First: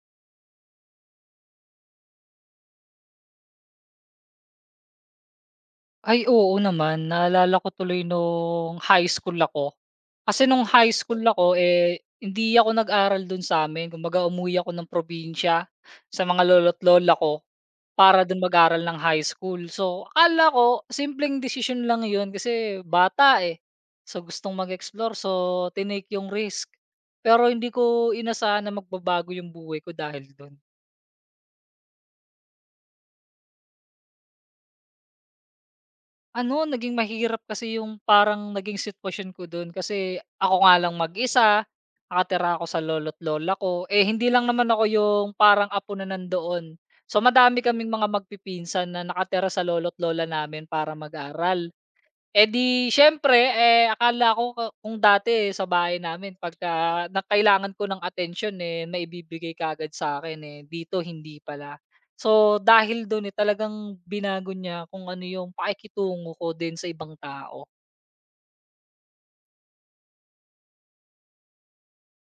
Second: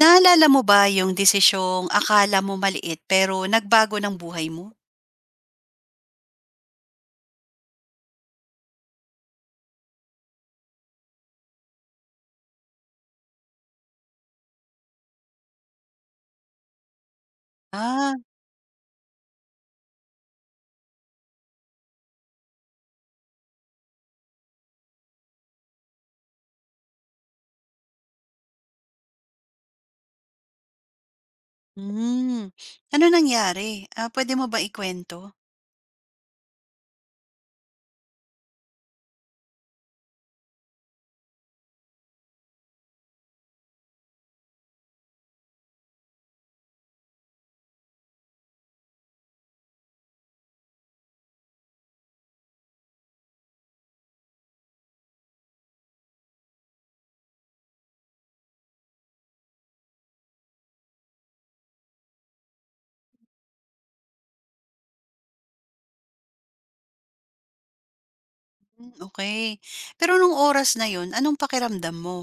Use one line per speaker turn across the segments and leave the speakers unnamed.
Naalala mo ba yung desisyong akala mo maliit pero nagbago ng buhay mo?
Ay oo naman, naalala ko tuloy nung high school ako. Kasi nung high school ako, eh, hindi ako nag-aral dun sa'min kumbaga umuwi ako ng probinsya sa mga lolo't lola ko
Ah,
para dun mag-aral ng high school. So, akala ko simpleng decision lang yun kasi bata, eh. So, gustong mag-explore so tinake yung risk. Pero hindi ko inasahan na magbabago yung buhay ko dahil dun.
hmm. Ano nangyari? Ah, puwede mo ba ikwento?
Ano, naging mahirap kasi yung parang naging sitwasyon ko dun kasi ako nga lang mag-isa, nakatira ako sa lolo't lola ko. Eh, hindi lang naman ako yung parang apo na nandoon. So, madami kaming mga magpipinsan na nakatira sa lolo't lola namin para mag-aral. Eh, di siyempre, eh, akala ko kung dati eh, sa bahay namin pagka na kailangan ko ng attention, eh, maibibigay sa akin, eh, dito hindi pala. So, dahil dun, eh, talagang binago niya kung ano yung pakikitungo ko din sa ibang tao.
Hmm, okey. Pero nung oras na yun, anong pakiramdam mo?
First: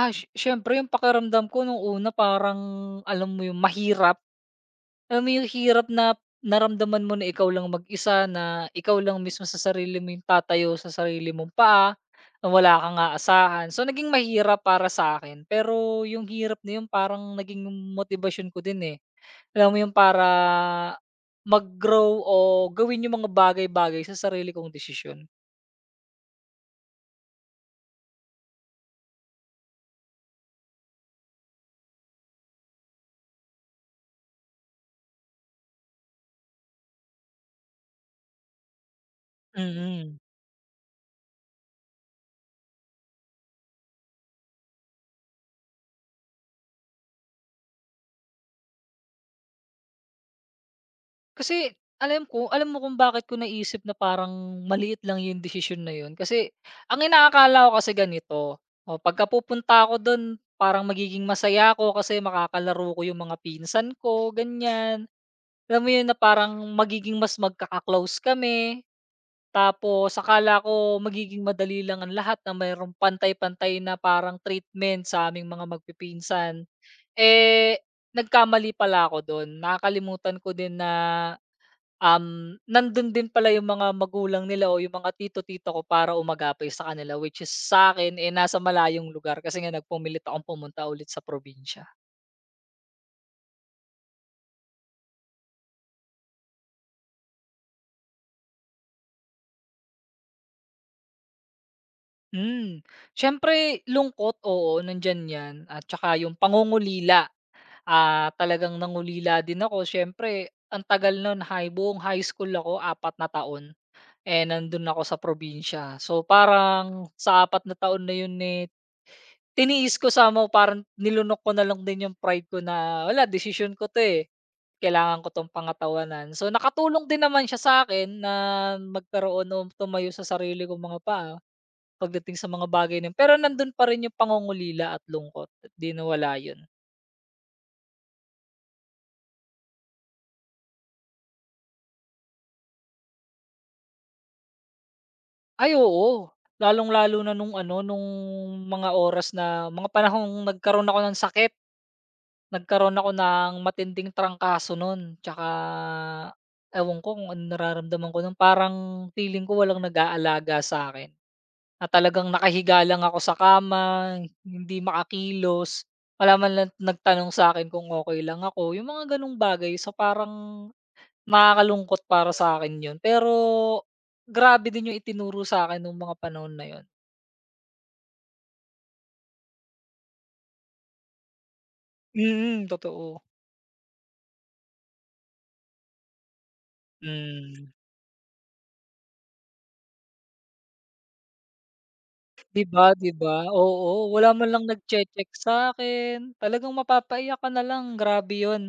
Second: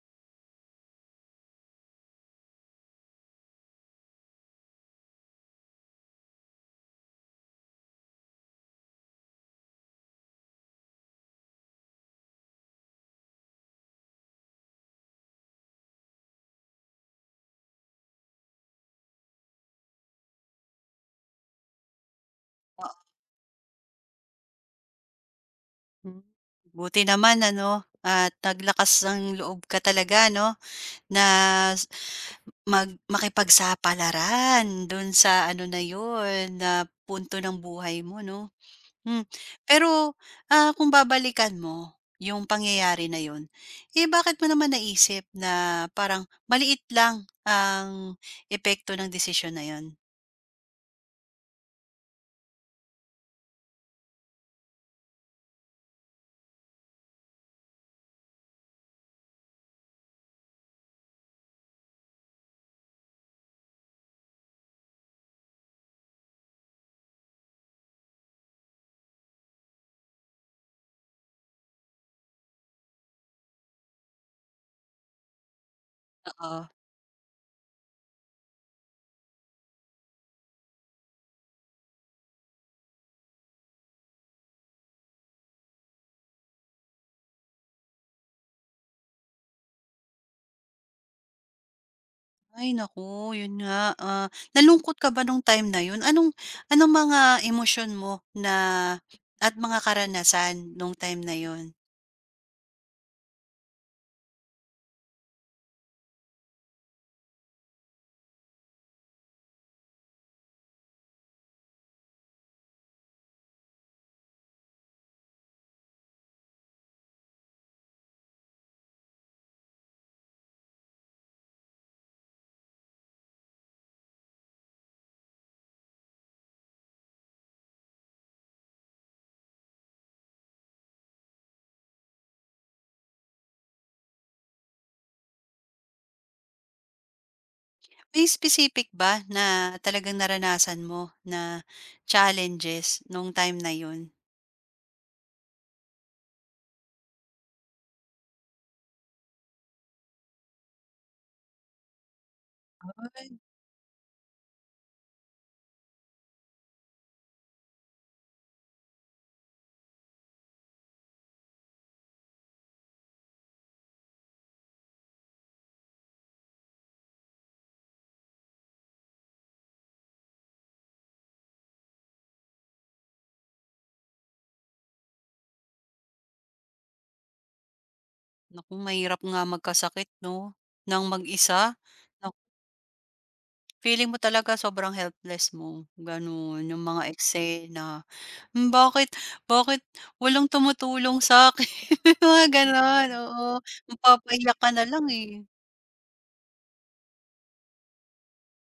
Ah, siyempre yung pakiramdam ko nung una parang alam mo yung mahirap. Alam mo yung hirap na naramdaman mo na ikaw lang mag-isa, na ikaw lang mismo sa sarili mo yung tatayo sa sarili mong paa, na wala kang aasahan. So, naging mahirap para sa akin. Pero yung hirap na yun, parang naging motivation ko din eh. Alam mo yung para mag-grow o gawin yung mga bagay-bagay sa sarili kong desisyon.
Hmm, buti naman ano at naglakas ng loob ka talaga 'no, na s mag makipagsapalaran dun sa ano na yun, na punto ng buhay mo 'no? Hmm,
Mm
pero,
mm.
kung babalikan mo yung pangyayari na yun, eh, bakit mo naman naisip na parang maliit lang ang epekto ng desisyon na yun?
Kasi alam ko alam mo kung bakit ko naisip na parang maliit lang yung desisyon na yun, kasi ang inaakala ko kasi ganito, o pagka pupunta ako dun parang magiging masaya ako kasi makakalaro ko yung mga pinsan ko, ganyan. Alam mo yun na parang magiging mas magkaka-close kami, tapos akala ko magiging madali lang ang lahat na mayroong pantay-pantay na parang treatment sa aming mga
Oo.
magpipinsan. Eh, nagkamali pala ako dun, nakakalimutan ko din na nandun din pala yung mga magulang nila o yung mga tito-tito ko para umagapay sa kanila which is sa'kin, eh, nasa malayong lugar kasi nga nagpumilit akong pumunta ulit sa probinsya.
Ay naku, yun nga, nalungkot ka ba nung time na yun? Anong anong mga emosyon mo na at mga karanasan nung time na yun?
Hmm, Siyempre lungkot, oo, nandiyan 'yan at tsaka yung pangungulila, talagang nangulila din ako siyempre ang tagal nun buong high school ako, 4 na taon, eh, nandun ako sa probinsya. So, parang sa 4 na taon na yun, eh, tiniis ko somehow parang nilunok ko na lang din yung pride ko na, "Wala decision ko 'to, eh, kailangan ko 'tong pangatawanan." So, nakatulong din naman siya sa akin na magkaroon o tumayo sa sarili kong mga paa pagdating sa mga bagay na yun. Pero nandun pa rin yung pangungulila at lungkot, 'di nawala yun.
May specific ba na talagang naranasan mo na challenges nung time na yun?
Ay oo, lalong-lalo na nung ano, nung mga oras na mga panahong nagkaroon ako ng sakit. Nagkaroon ako ng matinding trangkaso nun tsaka ewan ko kung anong nararamdaman ko nun, parang feeling ko walang nag-aalaga sa akin, na talagang nakahiga lang ako sa kama, hindi makakilos, wala man lang nagtanong sa akin kung okey lang ako, yung mga ganong bagay. So, parang nakakalungkot para sa akin yun, pero grabe din yung itinuro sa akin nung mga panahon na yun.
Naku, mahirap nga magkasakit 'no, nang mag-isa. Nak
Mm, totoo.
feeling mo talaga sobrang helpless mo, gano'n. Yung mga
Hmm.
eksena, "Hmm, bakit bakit walang tumutulong sa'kin?" Mga
'Di ba,
gano'n,
'di ba?
oo.
Oo, wala man
Mapapaiyak
lang
ka na lang,
nagche-check
eh.
sa'kin, talagang mapapaiyak ka na lang, grabe 'yun.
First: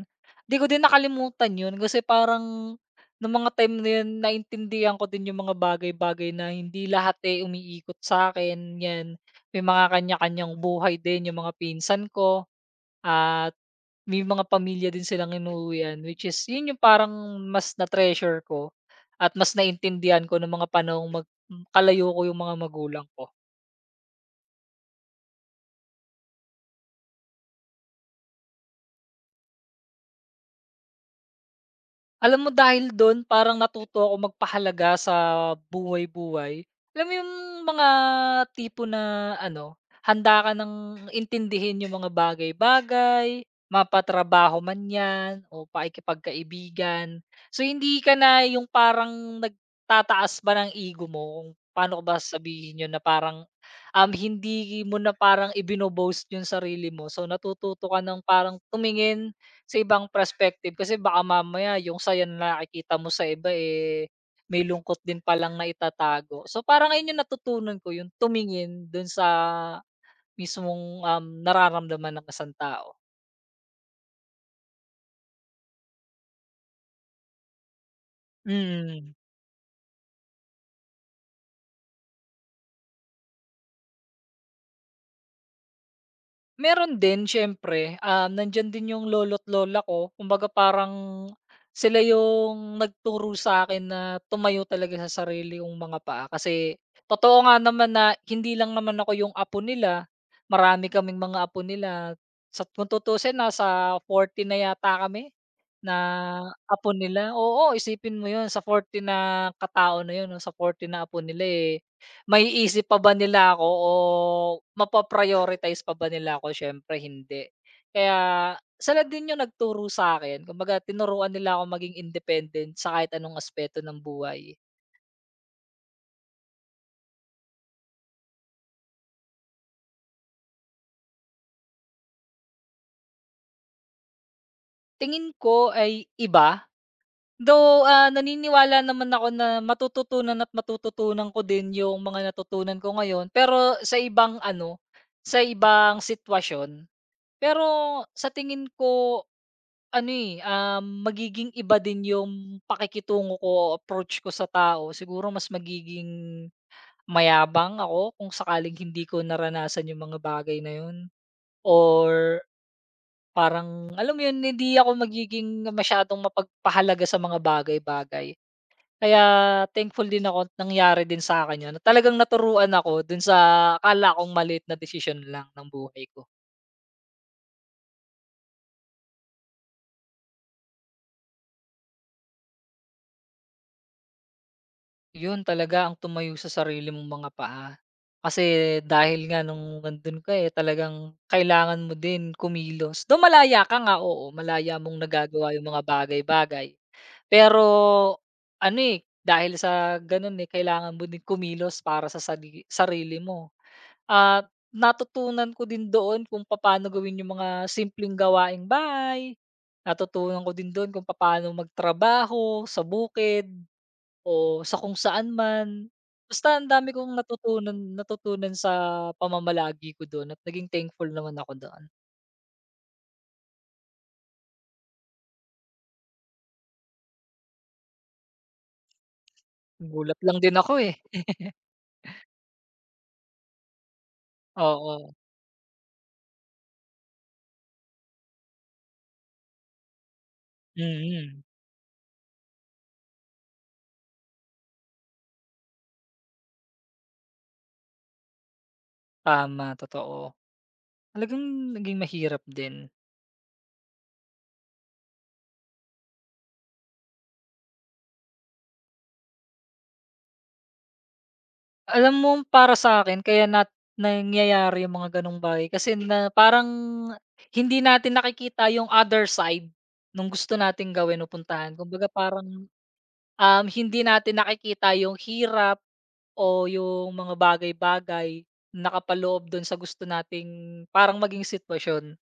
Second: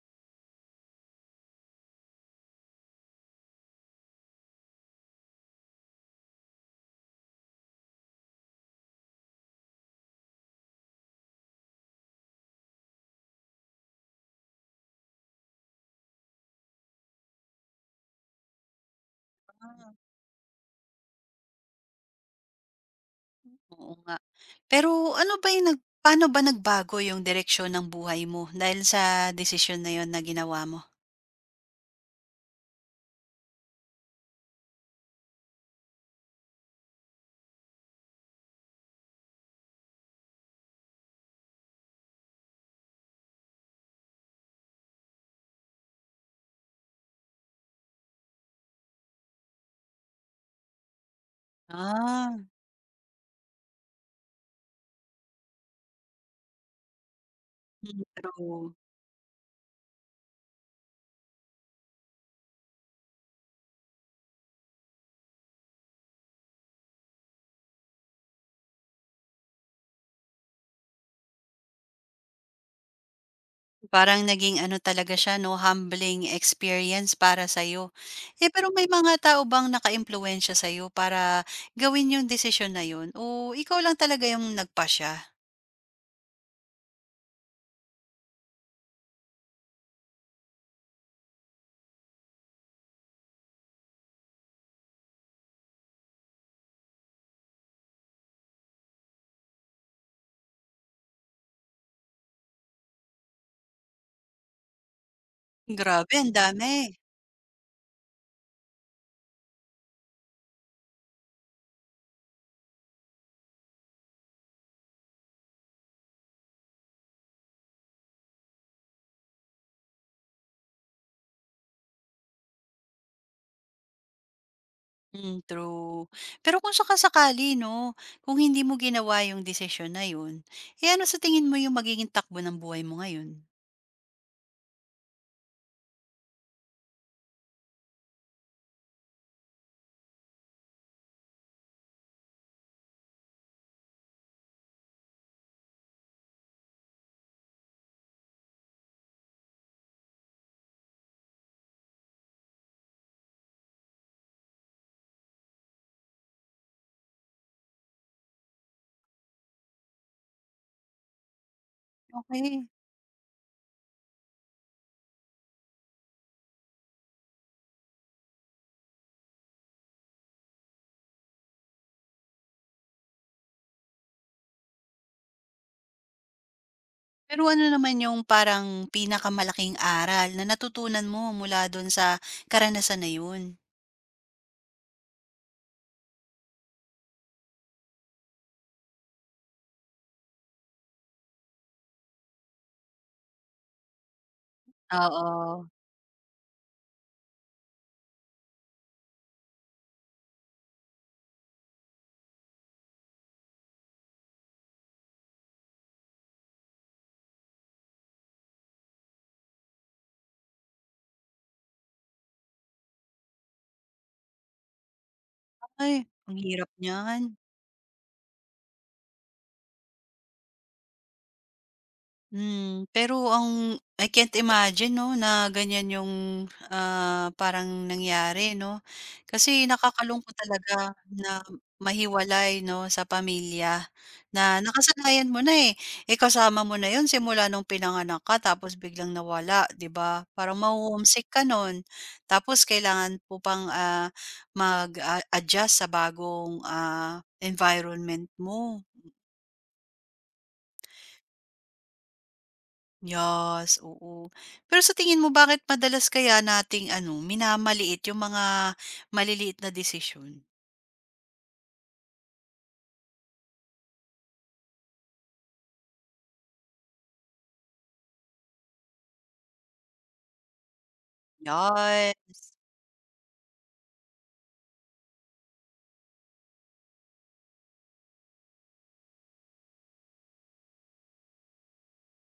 'Di ko din nakalimutan 'yun kasi parang nung mga time na 'yun naintindihan ko din yung mga bagay-bagay na hindi lahat, eh, umiikot sa'kin 'yan. May mga kanya-kanyang buhay din yung mga pinsan ko at may mga pamilya din silang inuuwian which is 'yun yung parang mas na-treasure ko at mas
Ah,
naintindihan ko nung mga panahong kalayo ko yung mga magulang ko.
oo nga. Pero ano ba yung paano ba nagbago yung direksyon ng buhay mo dahil sa desisyon na yun na ginawa mo?
Alam mo dahil dun parang natuto ako magpahalaga sa buhay-buhay. Alam mo yung mga tipo na ano, handa ka ng intindihin yung mga bagay-bagay, mapatrabaho man 'yan o pakikipagkaibigan. So, hindi ka na yung parang nagtataas ba ng ego mo kung paano ko ba
Ah,
sabihin yun na parang, hindi mo na parang ibino yung sarili mo. So, natututo ka
mm,
ng parang
true.
tumingin sa ibang perspective kasi baka mamaya yung saya na nakikita mo sa iba, eh, may lungkot din palang na itatago. So, parang ayun yung natutunan ko, yung tumingin dun sa mismong, nararamdaman ng isang tao.
Parang naging ano talaga siya 'no, humbling experience para sa'yo. Eh, pero may mga
Mm.
tao bang naka-impluwensya sa'yo para gawin yung desisyon na yun o ikaw lang talaga yung nagpasya?
Meron din siyempre, nandiyan din yung lolo't lola ko kumbaga parang sila yung nagturo sa akin na tumayo talaga sa sarili kong mga paa kasi totoo nga naman na hindi lang naman ako yung apo nila, marami kaming mga apo nila sa kung tutuusin nasa 40 na yata kami na
Grabe ang dami.
apo nila, oo, isipin mo yun sa 40 na katao na yun 'no, sa 40 na apo nila, eh, maiisip pa ba nila ako o mapa-prioritize pa ba nila ako, siyempre hindi. Kaya sila din yung nagturo sa'kin, kumbaga tinuruan nila ako maging independent sa kahit anong aspeto ng buhay.
Hmm, true. Pero kung saka-sakali 'no, kung hindi mo ginawa yung desisyon na yun, eh, ano sa tingin mo yung magiging takbo ng buhay mo ngayon?
Tingin ko ay iba, though, naniniwala naman ako na matututunan at matututunan ko din yung mga natutunan ko ngayon, pero sa ibang ano, sa ibang sitwasyon. Pero sa tingin ko ano, eh, magiging iba din yung pakikitungo ko approach ko sa tao. Siguro mas magiging mayabang ako kung sakaling hindi ko naranasan yung mga bagay na yun or
Okay.
parang alam mo yun, hindi ako magiging masyadong mapagpahalaga sa mga bagay-bagay. Kaya thankful din ako at nangyari din sa'kin yun talagang naturuan ako dun sa akala kong maliit na decision lang ng buhay ko.
Pero ano naman yung parang pinakamalaking aral na natutunan mo mula dun sa karanasan na yun?
Yun talaga ang tumayo sa sarili mong mga paa. Kasi dahil nga nung nandun ka, eh, talagang kailangan mo din kumilos. Do malaya ka nga, oo, malaya mong nagagawa
Oo.
yung mga bagay-bagay. Pero ano, eh, dahil sa ganun, eh, kailangan mo din kumilos para sa sarili mo. At natutunan ko din doon kung paano gawin yung mga simpleng gawaing bahay. Natutunan ko din doon kung paano magtrabaho sa bukid. O sa kung saan man.
Ay, ang
Basta ang
hirap
dami kong
niyan.
natutunan natutunan sa pamamalagi ko dun at naging thankful naman ako doon.
Hmm, pero ang I can't imagine 'no, na ganyan yung, parang nangyari 'no. Kasi
Nagulat
nakakalungkot
lang din ako, eh.
talaga na mahiwalay 'no, sa pamilya na
Oo,
nakasanayan mo na, eh. Eh, kasama mo na yun simula nung pinanganak ka tapos biglang nawala, 'di ba? Parang maho-homesick
mm.
ka nun. Tapos kailangan mo pang, mag, adjust sa bagong, environment mo.
Tama, totoo. Talagang naging mahirap din.
Yes, oo. Pero sa tingin mo bakit madalas kaya nating ano, minamaliit yung mga maliliit na desisyon?
Alam mo para sa'kin kaya nangyayari yung mga ganong bagay kasi na parang hindi natin nakikita yung other side nung gusto nating gawin o puntahan. Kumbaga
Yes,
parang hindi natin nakikita yung hirap o yung mga bagay-bagay na nakapaloob dun sa gusto nating parang maging sitwasyon.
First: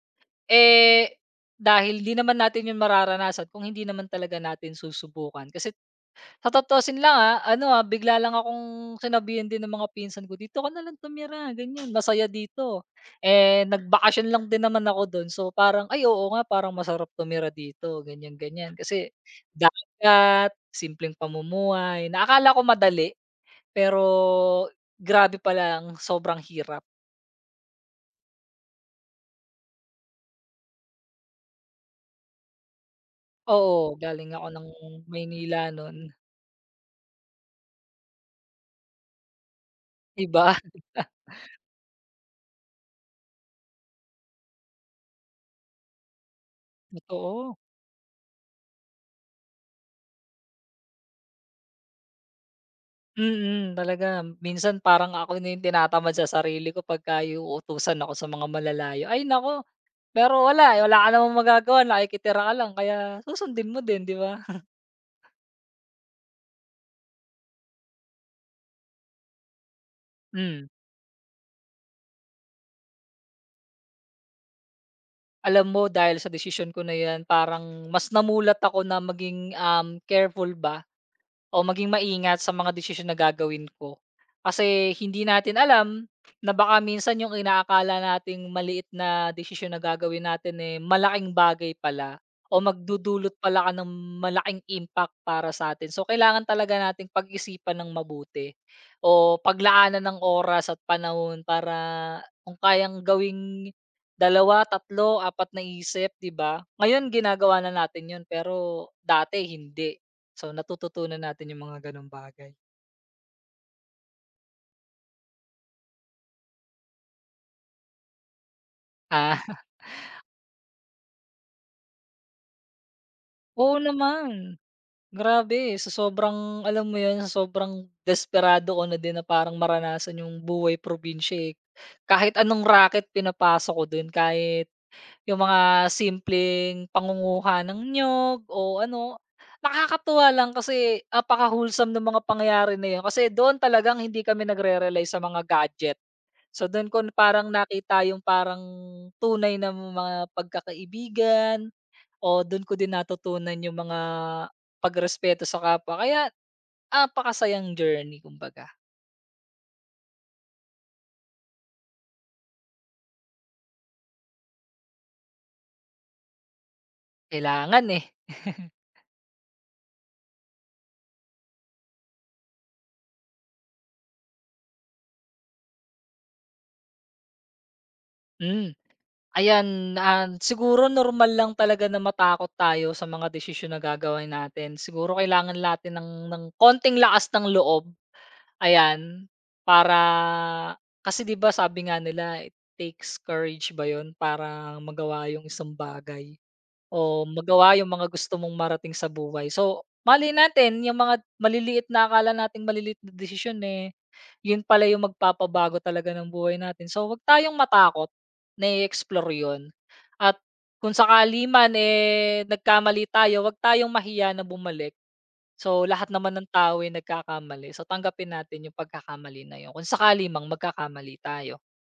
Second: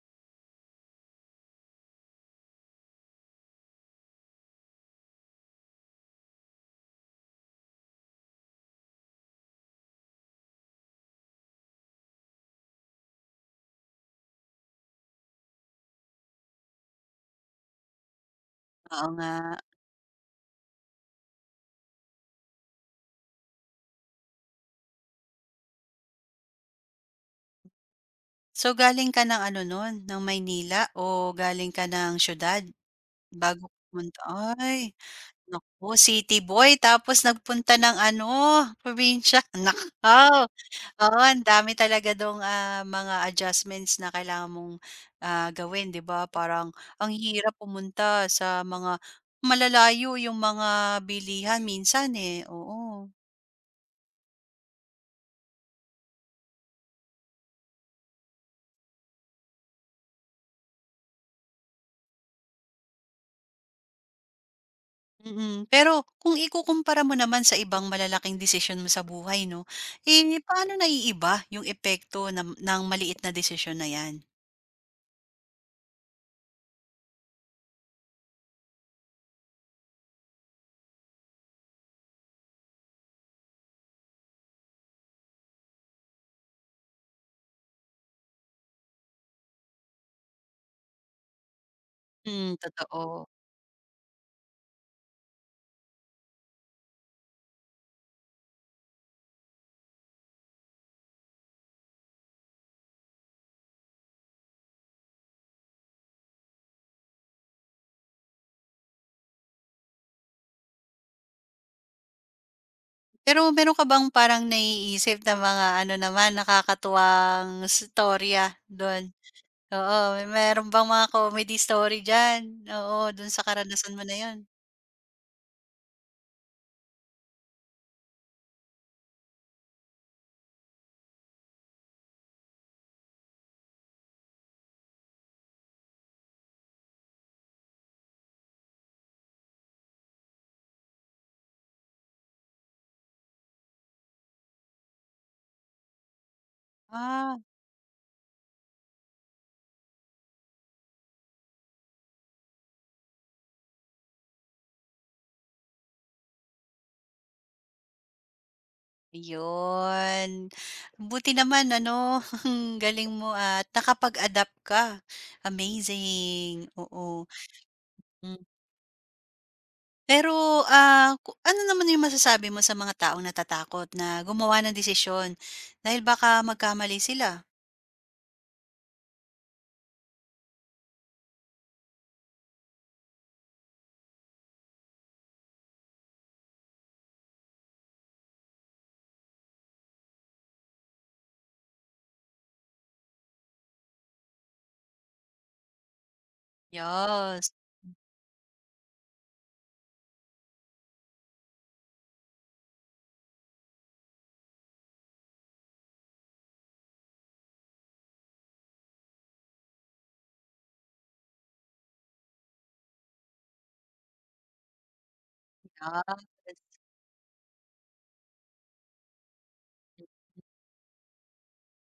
Eh, dahil 'di naman natin yun mararanasan kung hindi naman talaga natin susubukan kasi sa tutuusin lang, ano, bigla lang akong sinabihan din ng mga pinsan ko, "Dito ka na lang tumira, ganyan, masaya dito." Eh, nagbakasyon lang din naman ako do'n, so parang, "Ay, oo nga, parang masarap tumira dito." Ganyan, ganyan.
oo
Kasi
nga.
dagat, simpleng pamumuhay na akala ko madali, pero grabe pala ang sobrang hirap.
So galing ka ng ano nun, ng Maynila o galing ka ng siyudad bago
Oo,
pumunta?
galing ako ng
Ay,
Maynila
naku,
no'n.
city boy tapos nagpunta ng ano, probinsya. Nako!
Iba,
Oo, ang dami talaga dong, mga adjustments na kailangan mong, gawin, 'di ba? Parang ang
totoo.
hirap pumunta sa mga malalayo yung mga bilihan minsan, eh, oo.
Talaga minsan parang ako na yung tinatamad sa sarili ko pagka yung utusan ako sa mga malalayo. Ay naku, pero wala ka namang magagawa nakikitira ka lang kaya susundin mo din, 'di ba?
Mm, pero kung ikukumpara mo naman sa ibang malalaking desisyon mo sa buhay 'no, eh,
Hmm,
paano naiiba yung epekto ng maliit na desisyon na 'yan?
alam mo dahil sa desisyon ko na 'yan parang mas namulat ako na maging, careful ba o maging maingat sa mga desisyon na gagawin ko. Kasi hindi natin alam na baka minsan yung inaakala nating maliit na desisyon na gagawin natin, eh, malaking bagay pala
Mm,
o
totoo.
magdudulot pala ka ng malaking impact para sa atin. So, kailangan talaga nating pag-isipan ng mabuti o paglaanan ng oras at panahon para kung kayang gawing 2, 3, 4 na isip, 'di ba? Ngayon ginagawa na natin 'yun, pero dati hindi. So, natututunan natin yung mga gano'ng bagay.
Pero meron ka bang parang naiisip na mga ano naman nakakatuwang storya dun?
Ah,
Oo, may meron bang mga comedy story diyan? Oo, dun sa
oo
karanasan mo na yon.
naman, grabe sa sobrang alam mo 'yun, sa sobrang desperado ko na din na parang maranasan yung buhay probinsya, eh. Kahit anong racket pinapasok ko dun, kahit yung mga simpleng pangunguha ng niyog o ano. Nakakatuwa lang kasi napaka-wholesome ng mga pangyayari na 'yun kasi doon talagang hindi kami nagre-rely sa mga gadget. So, dun ko
Ah,
parang nakita yung parang tunay na mga pagkakaibigan o dun ko din natutunan yung mga pagrespeto sa kapwa kaya napakasayang journey kumbaga.
ayun. Buti naman ano, ang galing mo at nakapag-adapt ka. Amazing, oo.
Kailangan, eh.
Hmm. Pero, ah, ku ano naman yung masasabi mo sa mga taong natatakot na gumawa ng desisyon dahil baka magkamali sila?
Hmm, ayan, siguro normal lang talaga na matakot tayo sa mga desisyon na gagawin natin. Siguro kailangan natin ng konting lakas ng loob. Ayan, para kasi 'di ba sabi nga nila it takes courage ba 'yun para magawa yung isang bagay o
Yes,
magawa yung mga gusto mong marating sa buhay. So, malay natin yung mga maliliit na akala nating maliliit na desisyon, eh, yun pala yung magpapabago talaga ng buhay natin. So, wag tayong matakot na i-explore yun at kung sakali man, eh, nagkamali tayo, wag tayong mahiya na bumalik. So, lahat
yan.
naman ng tao ay nagkakamali. So, tanggapin natin yung pagkakamali na yun. Kung sakali mang magkakamali tayo.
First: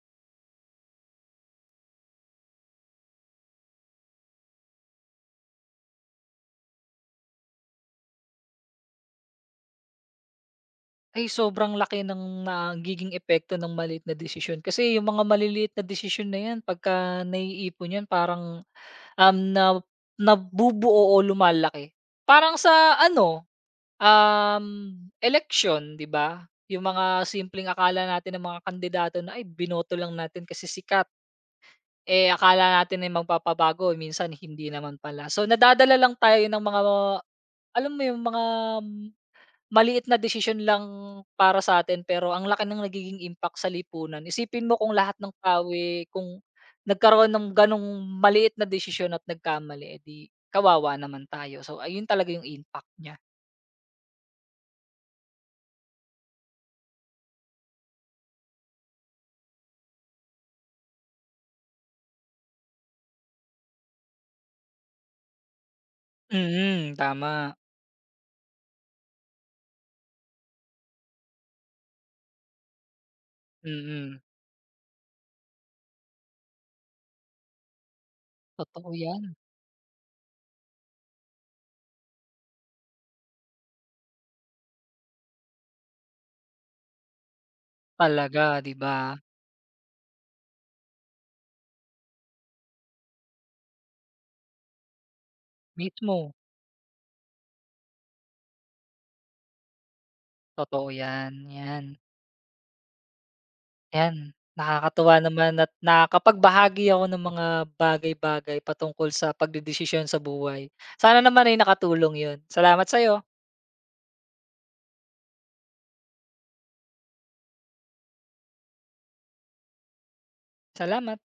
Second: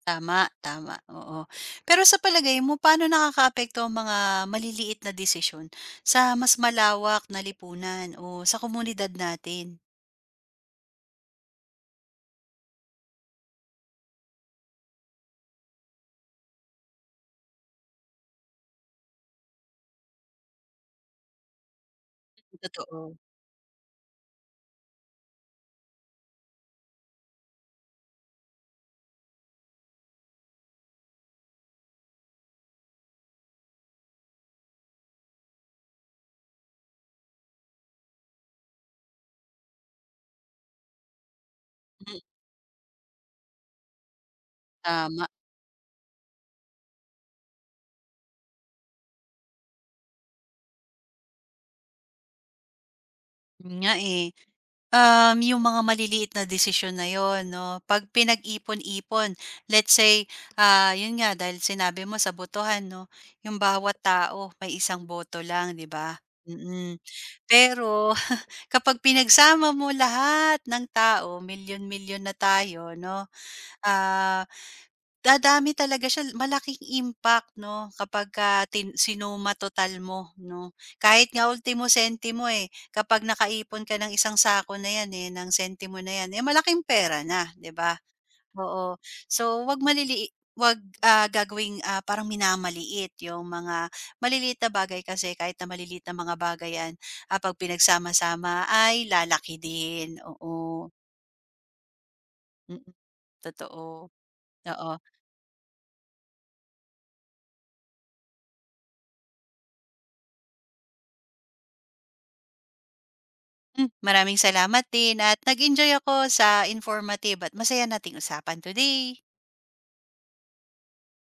Tama, tama, oo. Pero sa palagay mo, paano nakakaapekto ang mga maliliit na desisyon sa mas malawak na lipunan o sa komunidad natin?
Ay, sobrang laki ng nagiging epekto ng maliit na desisyon. Kasi yung mga maliliit na desisyon na yan, pagka naiipon yan, parang um, na, nabubuo o lumalaki. Parang sa
Totoo.
ano, um, election, di ba? Yung mga simpleng akala natin ng mga kandidato na ay binoto lang natin kasi sikat. Eh, akala natin ay magpapabago, eh, minsan hindi naman pala. So, nadadala lang tayo ng mga alam mo yung mga maliit na decision lang para sa atin.
Mm,
Pero ang laki ng nagiging impact sa lipunan. Isipin mo kung lahat
tama,
ng tao, eh, kung nagkaroon ng gano'ng maliit na desisyon at nagkamali, edi, kawawa naman tayo. So, ayun talaga yung impact niya.
yun nga eh. Yung mga maliliit na desisyon na yon, no? Pag pinag-ipon-ipon, let's say, yun nga, dahil sinabi mo sa botohan, no? Yung bawat tao, may isang boto lang, di ba?
Mm,
Mm.
tama.
Pero, kapag pinagsama mo lahat ng tao, milyon-milyon na tayo 'no,
Mm.
ah, dadami talaga siya, malaking impact 'no kapagka tin
Totoo 'yan.
sinuma total mo 'no. Kahit nga ultimo sentimo, eh, kapag nakaipon ka ng isang sako na 'yan, eh, ng sentimo na 'yan, eh, malaking pera na, 'di ba?
Talaga, 'di
Oo.
ba?
So, 'wag, gagawing, parang minamaliit yung mga maliliit na bagay kasi kahit na maliliit na
Mismo.
mga bagay 'yan, 'pag pinagsama-sama ay lalaki din, oo.
Totoo 'yan, 'yan.
Mm, totoo,
Yan
oo.
nakakatuwa naman at nakakapagbahagi ako ng mga bagay-bagay patungkol sa pagdedesisyon sa buhay. Sana naman ay nakatulong 'yun. Salamat sa'yo.
Hmm, maraming salamat din at nag-enjoy ako sa informative at masaya nating usapan today.
Salamat.